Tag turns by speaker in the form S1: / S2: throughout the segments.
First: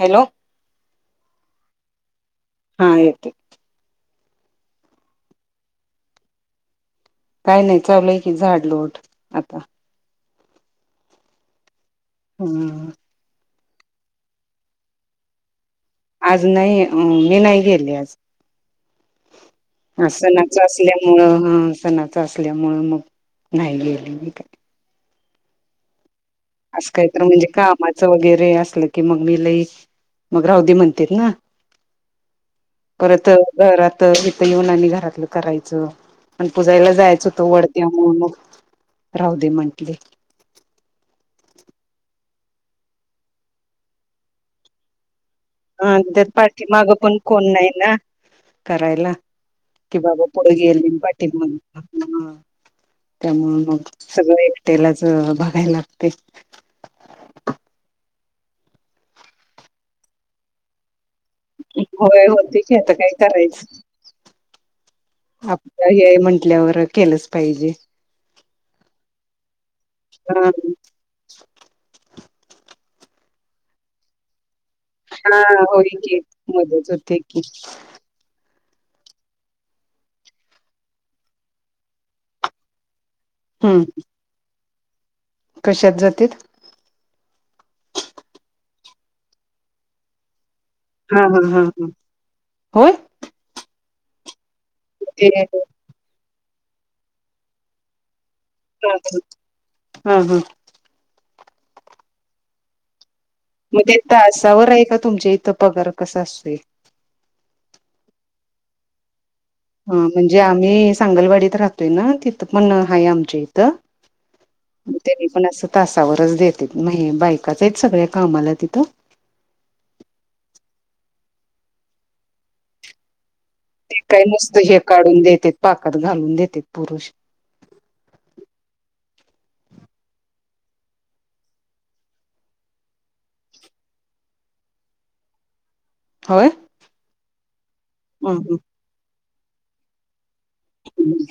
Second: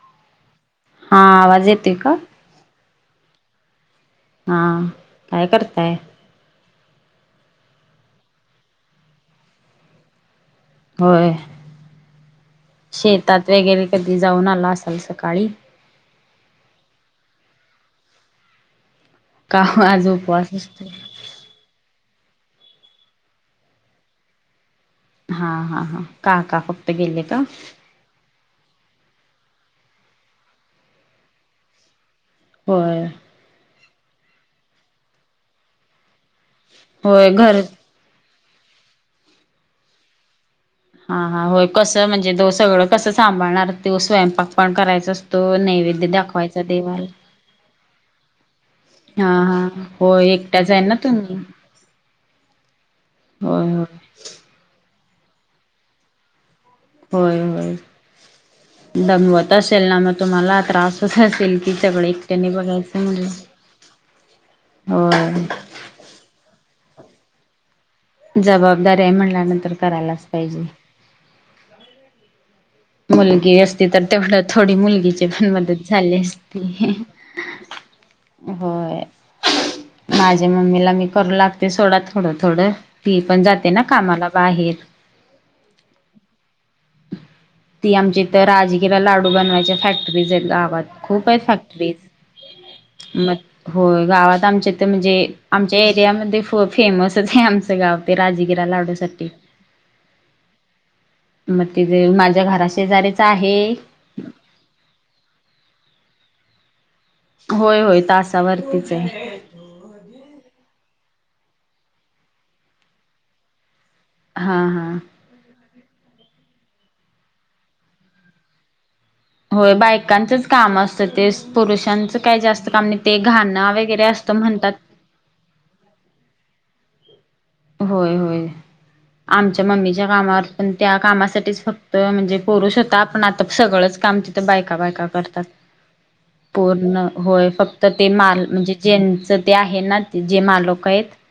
S1: Hello!
S2: हा आवाज येतोय का?
S1: हा येत.
S2: हा काय करताय?
S1: काय नाही चालुलंय की झाड लोट आता.
S2: होय.
S1: हम!
S2: शेतात वगैरे कधी जाऊन आला असाल सकाळी.
S1: आज नाही मी नाही गेली आज
S2: का आज
S1: आ
S2: उपवास
S1: सनाच
S2: असतोय?
S1: असल्यामुळ मुळ ह सणाच असल्यामुंळ मग नाही गेले काय‌.
S2: हा हा हा का का
S1: असं
S2: फक्त
S1: काही
S2: गेले
S1: तर
S2: का?
S1: म्हणजे कामाचं वगैरे असलं की मग मी लई मग रावदी म्हणते ना.
S2: होय
S1: परत घराआता इथ येऊन आणि घरातलं करायचं. पण पुजायला जायच
S2: होय
S1: होतं
S2: घर
S1: वड त्यामुळे मग राह दे म्हटले.
S2: हा हा होय कसं म्हणजे तो सगळं कसं सांभाळणार त स्वयंपाक पण करायच.
S1: हा तर पाठी मागं पण कोण नाही ना! करायला
S2: हा हा
S1: कि बाबा
S2: होय
S1: पुढे
S2: एकट्याच आहे
S1: गेल
S2: ना
S1: मी
S2: तुम्ही?
S1: पाठीमाग त्यामुळ
S2: होय
S1: मग सगळं एकटेलाच बघायला लागते.
S2: होय होय दमवत असेल ना मग तुम्हाला त्रास होतच. सेल्की सगळं
S1: होय
S2: एकट्याने
S1: होते की आता
S2: बघायचं
S1: काय
S2: म्हणजे
S1: करायचं.
S2: हो.
S1: घरी हाय म्हटल्यावर केलंच पाहिजे.
S2: जबाबदारी आहे म्हणल्यानंतर करायलाच
S1: हा
S2: पाहिजे. मुलगी असती तर तेवढं थोडी मुलगी
S1: हा
S2: पण मदत
S1: होय की
S2: झाली
S1: मदत
S2: असती.
S1: होते की.
S2: होय माझ्या मम्मीला मी करू लागते सोडा थोडं थोडं. ती पण जाते ना
S1: हम्म
S2: कामाला बाहेर.
S1: कशात जातेत?
S2: ती आमच्या इथ राजगिला लाडू बनवायच्या फॅक्टरीचे गावात.
S1: हा
S2: खूप आहे
S1: हा हा हा
S2: फॅक्टरीज
S1: होय
S2: म होय गावात आमच्या इथं म्हणजे
S1: ते
S2: आमच्या एरियामध्ये फ- फेमसच आहे आमचं गाव. ते राजगिरा
S1: हा
S2: लाडुसाठी.
S1: हा हा
S2: मग ति जे माझ्या घरा शेजारी्याचा आहे.
S1: मग ते तासावर आहे का तुमच्या इथं पगार कसा असतोय?
S2: होय होय तासावरतीच आहे.
S1: हा म्हणजे आम्ही सांगलवाडीत राहतोय ना तिथं पण आहे आमचे. त
S2: हा हा.
S1: मग त्यांनी आपण असं तासावरच देते म्ह बायकाच सगळ्या कामाला तिथं.
S2: होय बायकांचंच काम असतं ते पुरुषांचं काही जास्त काम निघ ते घाणं
S1: ते
S2: वगैरे
S1: काय
S2: असतं
S1: नुसतं
S2: म्हणतात.
S1: हे काढून देतेेत पाकात घालून देते पुरुष.
S2: होय होय. आमच्या मम्मीच्या कामावर पण त्या कामासाठीच फक्त म्हणजे पुरुष होता, आपण आता सगळंच काम ते बायका बायका करतात.
S1: होय.
S2: पूर्ण होय फक्त ते माल
S1: हम्म
S2: म्हणजे ज्यांच ते आहे ना जे मालक आहेत
S1: हम्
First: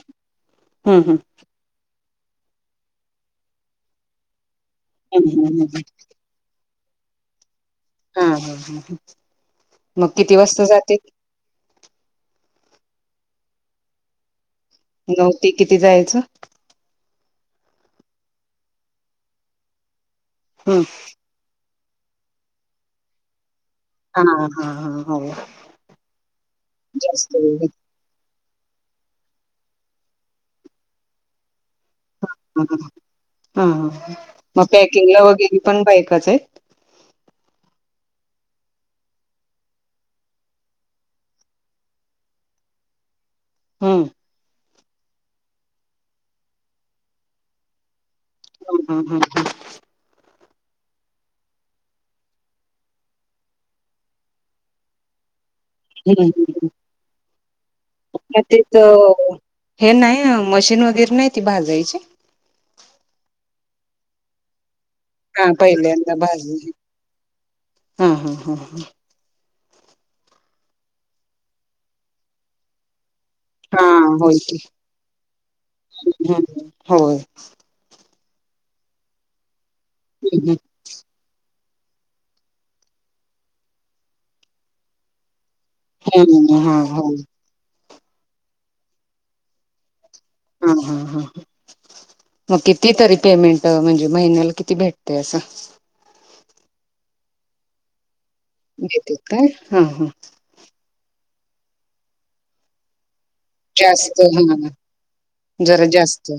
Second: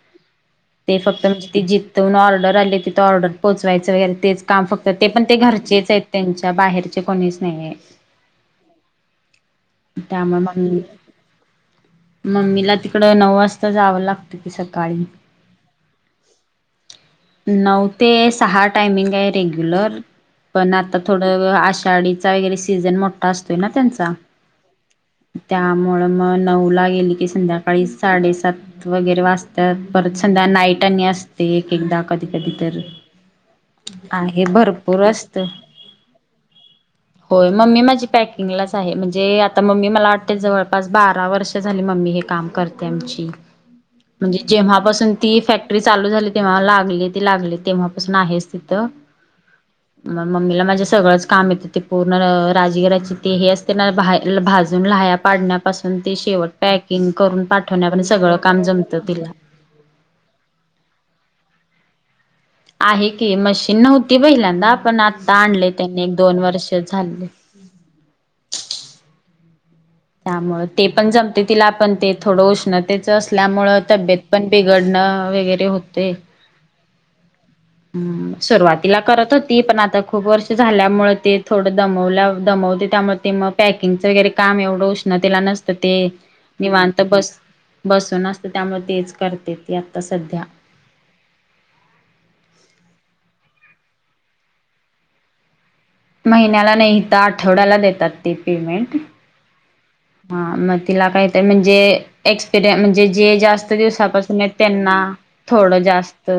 S2: ते फक्त म्हणजे ती जिथून ऑर्डर आली तिथ ऑर्डर पोचवायचं वगैरे तेच काम फक्त. तर ते पण ते
S1: हम्म हम्म
S2: घरचेच आहेत त्यांच्या बाहेरचे कोणीच नाही आहे.
S1: हा ह मग किती
S2: त्यामुळे
S1: वाजता
S2: मम्मी
S1: जातील?
S2: मम्मीला तिकड नऊ वाजता जावं लागत की सकाळी.
S1: नऊ ते किती जायचं?
S2: नऊ ते सहा टायमिंग आहे रेग्युलर पण
S1: हम्म.
S2: आता थोडं आषाढीचा वगैरे सीझन मोठा असतोय ना त्यांचा.
S1: हा हा हा हो
S2: त्यामुळ मग नऊ ला गेली की
S1: जास्त वेळ घेत.
S2: संध्याकाळी साडेसात वगैरे वाचतात परत संध्या नाईटनी असते एक एकदा. कधी कधी
S1: हा
S2: तर
S1: हा. हा
S2: हे
S1: मग
S2: भरपूर
S1: पॅकिंगला
S2: असत.
S1: वगैरे पण बायकाच आहेत
S2: होय मम्मी माझी पॅकिंगलाच आहे म्हणजे आता मम्मी मला वाटते जवळपास बारा वर्ष. अ झाली मम्मी हे काम करते आमची.
S1: हम्म
S2: म्हणजे जेव्हापासून ती फॅक्टरी चालू झाली तेव्हा लागली ते लागले तेव्हा पासून आहेच तिथं.
S1: हम्म हम्म.
S2: मग मम्मीला माझे सगळंच काम येतं ते पूर्ण राजगिराची ते हे असते ना भाजून लहाया. पाडण्यापासून ते
S1: हम्म
S2: शेवट
S1: हम्म
S2: पॅकिंग करून पाठवण्या पर्यंत सगळं
S1: मग
S2: काम
S1: तेच
S2: जमतं तिला.
S1: हे नाही मशीन वगैरे नाही ती भाजायची?
S2: आहे की मशीन नव्हती पहिल्यांदा आपण आता
S1: हा
S2: आणले त्यांनी एक
S1: पहिल्यांदा
S2: दोन
S1: भाजली
S2: वर्ष झाले.
S1: हा हां हां हां.
S2: त्यामुळ ते पण जमते तिला आपण ते थोडं उष्ण तेच असल्यामुळे
S1: हा
S2: तब्येत
S1: होय
S2: पण
S1: की.
S2: बिघडणं वगैरे होते.
S1: हम्म होय
S2: हम् सुरुवातीला करत होती पण आता खूप वर्ष
S1: हम्म
S2: झाल्यामुळे ते थोडं दमवल्या दमवते त्यामुळे ते मग पॅकिंगचं वगैरे काम एवढं उष्णतेला नसतं. तर ते
S1: हम्म हा
S2: निवांत
S1: होय.
S2: बस बसून असत त्यामुळे तेच करते ते आता सध्या.
S1: हा हा हा ह. मग किती तरी पेमेंट म्हणजे महिन्याला किती भेटते असं?
S2: महिन्याला नाही तर आठवड्याला देतात ते पेमेंट
S1: देतेत काय हा
S2: हा मग तिला काय ते म्हणजे एक्सपी म्हणजे जे जास्त. आच दिवसापासून आहे त्यांना थोडं जास्त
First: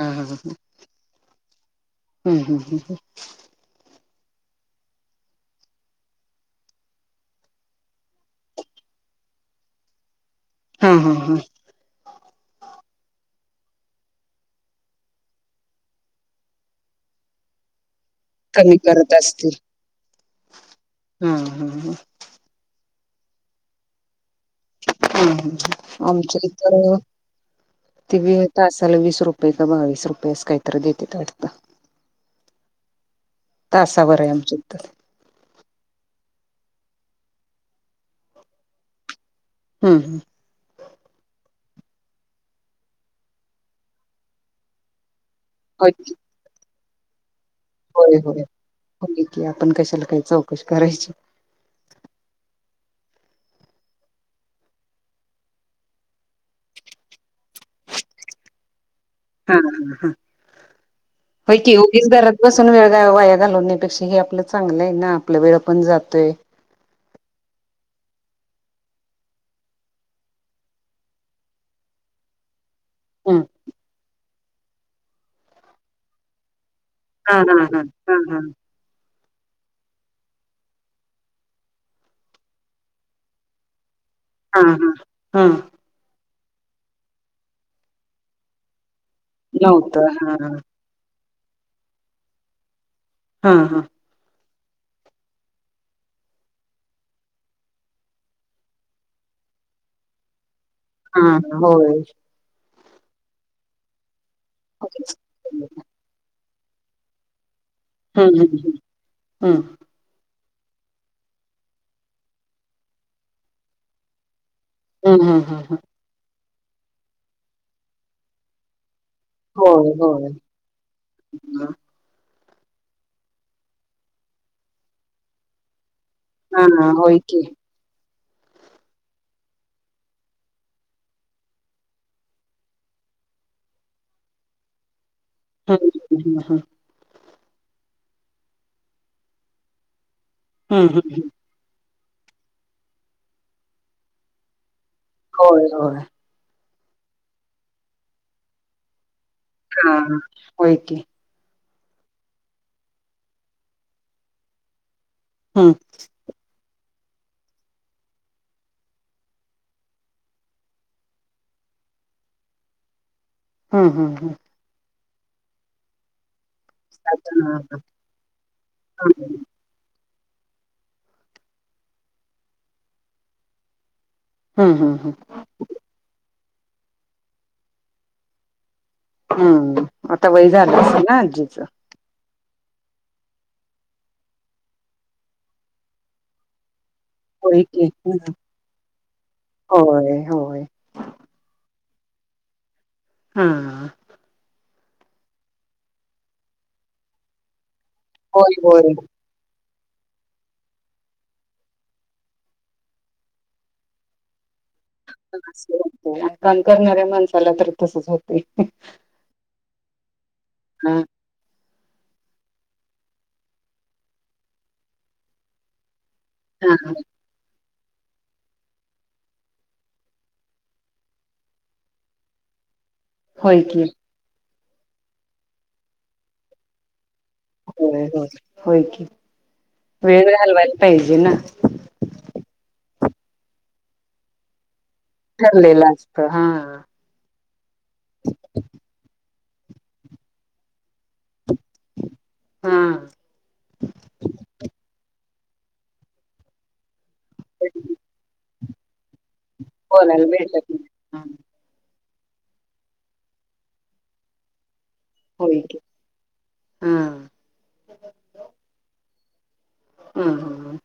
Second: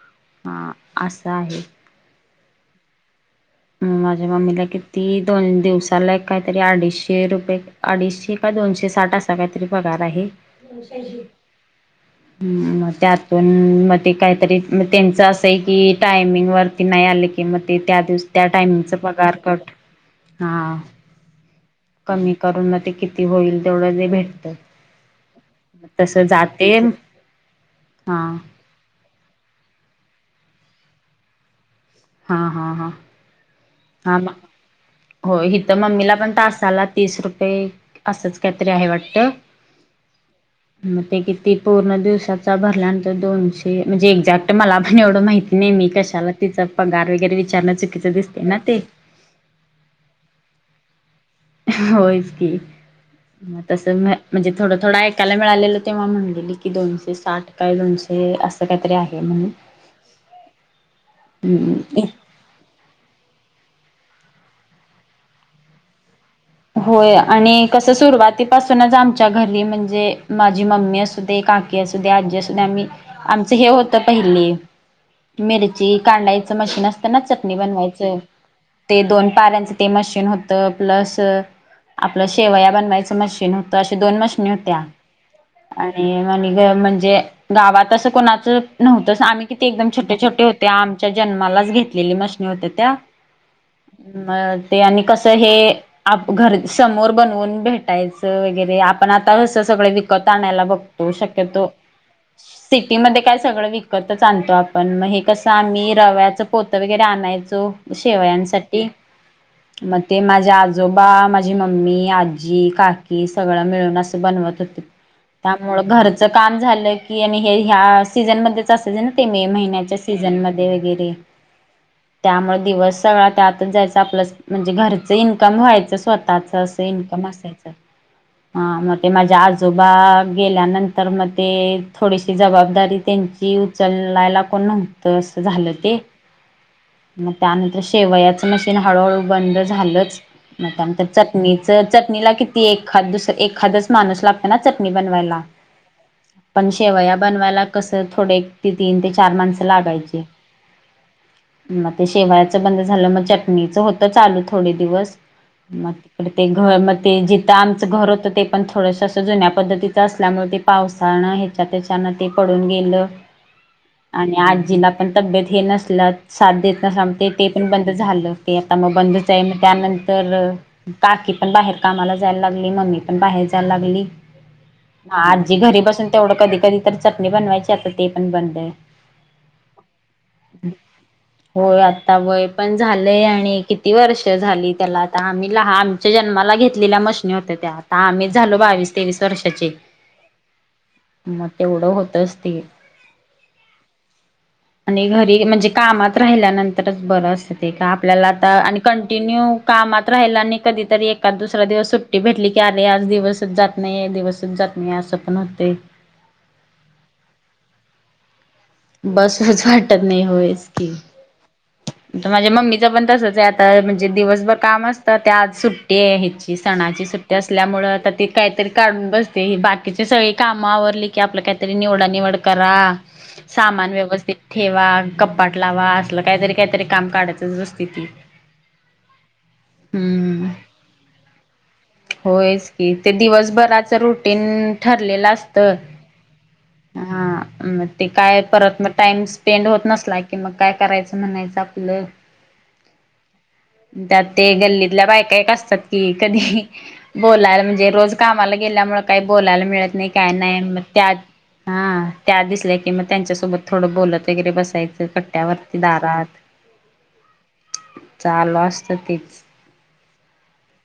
S1: हा हा
S2: ह असं आहे.
S1: हं हं ह ह
S2: माझ्या मम्मीला किती दोन दिवसाला एक काहीतरी अडीचशे रुपये. अडीचशे का दोनशे साठ असा काहीतरी पगार आहे.
S1: हा हा हा
S2: मग त्यातून मग ते काहीतरी त्यांचं असं आहे की टायमिंग वरती नाही आले की कि म ते त्या दिवस. त्या
S1: कमी
S2: टाइमिंगच
S1: करत
S2: पगार
S1: असतील
S2: कट हा
S1: हा हा
S2: कमी. करूना ते किती होईल तेवढं जे भेटतात.
S1: आमच इ तर
S2: हा
S1: त बी [unintelligible] तासला वीस रुपये का बावीस रुपये अस काहीतरी देतात वाटंत.
S2: हा हा हा हा
S1: तासावर आहे
S2: मग
S1: आमच्या इथ.
S2: हो हिथं मम्मीला पण तासाला तीस रुपये असंच काहीतरी आहे वाटतं.
S1: हं ह
S2: ह मग ते किती पूर्ण दिवसाचा भरल्यानंतर दोनशे म्हणजे एक्झॅक्ट मला पण एवढं माहिती. नेहमी
S1: होय
S2: कशाला तिचा पगार वगैरे विचारणं चुकीचं दिसते ना ते.
S1: हो की आपण कशाला काही चौकशी करायची.
S2: होच की. मग तसं नाय म्हणजे थोडं थोडं ऐकायला मिळालेलं तेव्हा म्हणलेली की दोनशे साठ काय दोनशे. ते असं काहीतर आहे म्हणून
S1: हा हा हा होय की
S2: हम्.
S1: उगीच घरात बसून वेळ वाया घालवण्यापेक्षा हे आपलं चांगलं आहे ना आपलं वेळ पण जातोय.
S2: होय आणि कसं सुरुवातीपासूनच आमच्या घरी म्हणजे माझी मम्मी असु दे का ''--'' की असू दे आजी असू दे आम्ही.
S1: हं
S2: आमचं हे होतं पहिली मिरची कांडायचं मशीन असत. ना
S1: हा
S2: चटणी
S1: हा हा
S2: बनवायच
S1: हा
S2: ते दोन पाऱ्यांच ते मशीन होतं प्लस. आपलं शेवया बनवायचं मशीन होतं अशी दोन मशीनी
S1: हा हा
S2: होत्या.
S1: हा हा
S2: आणि म्ह ग म्हणजे गावात असं कोणाचं. नव्हतंस आम्ही किती एकदम
S1: नव्हतं
S2: छोटे
S1: हा
S2: छोटे होते आमच्या जन्मालाच घेतलेली मशणी होत त्या.
S1: ''हां ''हां''
S2: मग ते आणि कसं हे. आप घर समोर बनवून भेटायचं वगैरे आपण आता असं सगळं विकत आणायला बघो''--'' तो
S1: हा हा
S2: शक्यतो
S1: होय.
S2: सिटी काय सगळं विकत. कतच आणतो आपण मग हे कसं आम्ही रव्याचं पोतं वगैरे आणायचो.
S1: हम्म हम्म
S2: शेवयांसाठी
S1: हम्म
S2: मग ते माझ्या आजो ''--'' जो बा माझी मम्मी आजी काकी सगळं मिळून असं बनवत होते.
S1: हम्म हम्म हम्म हम्म. हम्म
S2: त्यामुळे घरच काम झालं की आणि हे ह्या सीझनमध्ये. तसं ज ना ते
S1: होय
S2: महिन्याच्या
S1: होय
S2: सीझन मध्ये वगैरे. त्यामुळे दिवस सगळा त्यातच जायच आपलं म्हणजे घरच इन्कम व्हायचं स्वतः''--'' त्याच असं
S1: हा होय
S2: इन्कम
S1: की.
S2: असायचं. हा मग ते माझ्या आजोबा गेल्यानंतर मग ते थोडीशी जबाबदारी त्यांची. ती उचलयला कोण नव्हत अस झालं
S1: हम्म
S2: ते.
S1: हम्म हम्म
S2: मग त्यानंतर शेवयाचं मशीन हळूहळू बंद झालंच मग
S1: हम्म हम्म
S2: त्यानंतर
S1: हम्म
S2: चटणी. चटणीला किती एखाद दुस एखादच माणूस लागत ना चटणी बनवायला.
S1: होय होय.
S2: पण शेवया बनवायला कसं थोडे ते तीन ते चार माणसं
S1: हा
S2: लागायची.
S1: होय की.
S2: मग ते शेवायाचं बंद झालं मग चटणीच होतं चालू थोडे दिवस
S1: हम्म
S2: मग. तर ते घर मग ते जिथ आमचं घर होतं ते पण थोडस असं जुन्या पद्धतीचं असल्यामुळे ते. पावसान ह्याच्या त्याच्यान ते पडून गेलं.
S1: हम्म हम्म हम्म.
S2: आणि आजीला पण तब्येत हे नसल. साथ देतना सांगते ते पण
S1: अच्छा.
S2: बंद झालं होते आता मग बंदच
S1: हम्म
S2: आहे म त्यानंतर. तर काकी पण बाहेर कामाला जायला लागली मम्मी पण बाहेर जायला लागली.
S1: हम्म हम्म.
S2: हा आजी घरी बसून तेवढं कधी कधी तर चटणी बनवायची आता ते पण बन आहे.
S1: हं आता वय झाला असेल ना आजीचं.
S2: ता वय पण झालेय आणि किती वर्ष झालीत. आता आम्ही लहा आमच्या जन्माला घेतलेल्या मस्''--'' होत
S1: होय
S2: त्या आता
S1: की
S2: आम्हीच झालो बावीस तेवीस वर्षाचे.
S1: होय, होय.
S2: मग तेवढं होतच ते.
S1: हा,
S2: आणि घरी म्हणजे कामात राहिल्यानंतरच बरं असतं ते का आपल्याला आता
S1: होय,
S2: आणि
S1: होय.
S2: कंटिन्यू. कामात राहिला आणि कधीतरी एकाद दुसरा दिवस सुट्टी भेटली की अरे आज दिवसच जात. नाही दिवसच जात नाही असं. पण होते
S1: आणि काम करणाऱ्या माणसाला तर तसच होत.
S2: बसच वाटत नाही. होयस की
S1: हां,
S2: आता माझ्या मम्मीच पण तसच आहे आता. म्हणजे दिवसभर काम असता ते आज सुट्टी आहे ह्याची ती
S1: हां.
S2: सणाची सुट्ट ते असल्यामुळे आता ते काहीतरी काढून बसते. बाकीचे सगळी काम आवरली की आपल्या काय निवडा निवड करा.
S1: होय की.
S2: सामान व्यवस्थित ठेवा. कपाट लावा. असल काहीतरी काहीतरी काम काढत
S1: होय होय होय की वेळ
S2: हम्म
S1: घालवायला पाहिजे ना.
S2: होयच की ते दिवसभराच रुटीन ठरलेल असत.
S1: ठरलेलं असतं. हां.
S2: हा मग ते काय परत मग टाइम स्पेंड होत नसला की कि मग काय करायच म्हणायच आपल.
S1: हा
S2: त्यात ते गल्लीतल्या बायक बायका असत्यात की कधी बोलाय
S1: कधी
S2: म्हणजे रोज कामाला गेल्यामुळे काही बोलायला मिळत नाही
S1: बोलायला
S2: काय नाही.
S1: भेटत
S2: मग त्यात
S1: हां.
S2: हा त्या दिसल्या की मग त्यांच्यासोबत थोडं बोलत वगैरे बसायच
S1: होय की.
S2: कट्ट्यावरती दारात.
S1: हां,
S2: चालू असत तीच
S1: हम्म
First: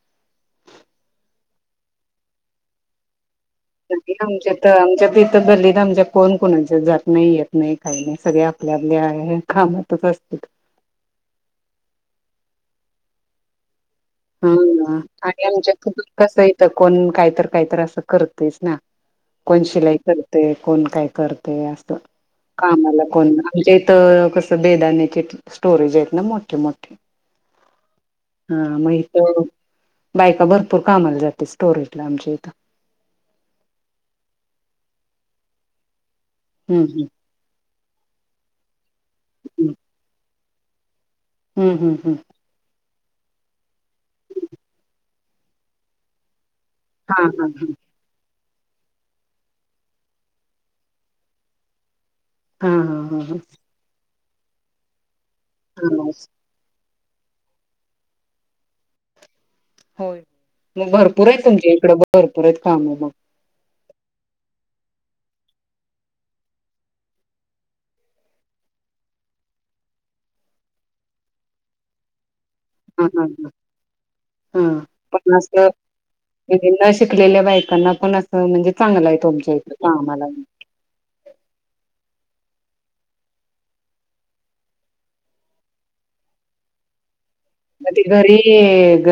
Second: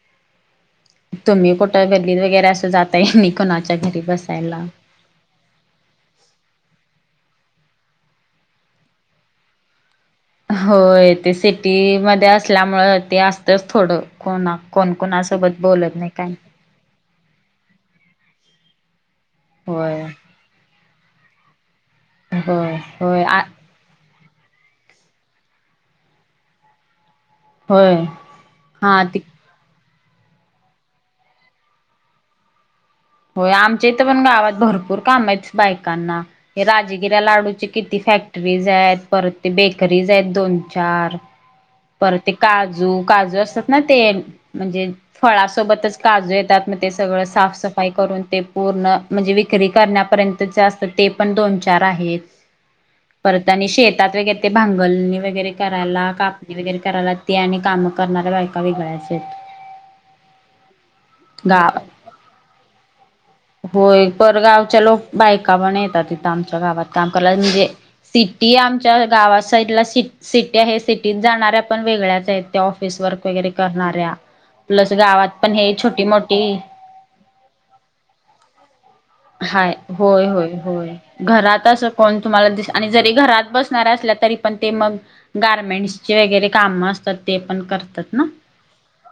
S2: तुम्ही कुठ गल्लीत वगैरे अस जाता नि कुणा
S1: कधी आमच्या त आमच्या बी इथं गल्लीत आमच्या कोण कोणाच्या जात नाही येत नाही काही नाही. सगळे आपल्या आपल्या कामातच असत्यात.
S2: होय ते सिटी मध्ये असल्यामुळे ते असतेच थोड.
S1: ह हा आणि आमच्या ख
S2: काय
S1: कस आहे तर कोण कायतर कायतर अस करतयच ना. कोण शिलाई
S2: होय
S1: करत ते कोण काय करतय अस.
S2: होय
S1: कामाला
S2: होय
S1: कोण
S2: आ
S1: म्हणजे तर कस बेदान्याचे स्टोरेज आहेत ना मोठे-मोठे.
S2: होय
S1: हा मही बायका भरपूर कामाला जाते स्टोरेजला आमच्या इथ.
S2: होय आमच्या इथ पण गावात भरपूर काम आहेत बायकांना‌ हे
S1: हम्म
S2: राजगिऱ्या लाडूचे किती फॅक्टरीज आहेत. परत ते
S1: हम्म
S2: बेकरीज आहेत दोन- चार.
S1: हम्म- हम्म-हम्म
S2: परत ते काजू काजू असतात ना ते. म्हणजे फळासोबतच काजू येतात. मग ते सगळ
S1: हा हा
S2: साफसफाई करून ते पूर्ण म्हणजे विक्री करण्यापर्यंतचे असतात ते पण दोन चार आहेत.
S1: हा हा हा
S2: परत आणि शेतात वगैरे ते भांगलणी वगैरे
S1: हा
S2: करायला
S1: हा
S2: काप वगैरे करायला ते आणि काम करणाऱ्या बायका वेगळ्याच आहेत.
S1: होय, मग भरपूर आहेत तुमच्या
S2: गावात
S1: इकड मग भरपूर आहेत काम मग.
S2: होय, परगावच्या लोक बायका पण येतात इथ आमच्या गावात काम करायला. म्हणजे सिटी आमच्या गावा साईडला सीट सिटी आहे. सिटीत जाणाऱ्या पण वेगळ्याच आहेत. त्या ऑफिस
S1: हा
S2: वर्क
S1: हा ह
S2: वैगरे करणाऱ्या
S1: हा
S2: प्लस गावात
S1: पण अस
S2: हे छोटी मोठी
S1: न शिकलेल्या बायकांना पण अस म्हणजे चांगल आहे तुमच्या इथ
S2: हाय
S1: कामात
S2: होय होय घरात अस कोण तुम्हाला दिस आणि जरी घरात बसणाऱ्या असल्या तरी पण ते मग गारमेंट्सचे वैगेरे काम असतात ते पण करतात ना.
S1: घरी ते ग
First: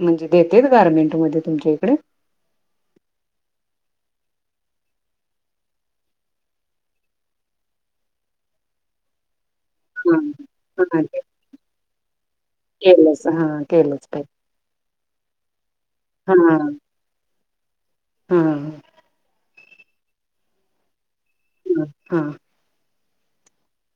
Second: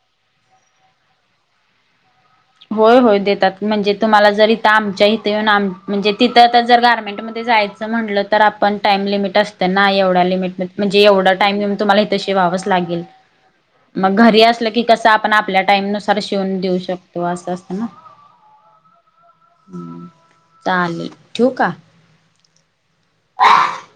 S1: म्हणजे देत्यात गारमेंट मध्ये तुमच्या इकडे?
S2: होय होय देतात. म्हणजे तुम्हाला जर इथ आमच्या इथ येऊन आम म्हणजे तिथ जर गारमेंट्समध्ये जायच म्हटलं तर आपण टाइम लिमिट असतना ना
S1: हा
S2: एवढ्या लिमिटमध्ये,
S1: हा
S2: म्हणजे एवढा टाम लिमट तुम्हाला हित शिवावच लागेल,
S1: केलंच हा केलंच
S2: मग
S1: पाहिजे
S2: घरी असल की कस आपण आपल्या टाईम नुसार
S1: हा
S2: शिवून देऊ शकतो. तो असं असताना.
S1: हा.
S2: चालेल ठीवू का?
S1: हा.
S2: [inaudible]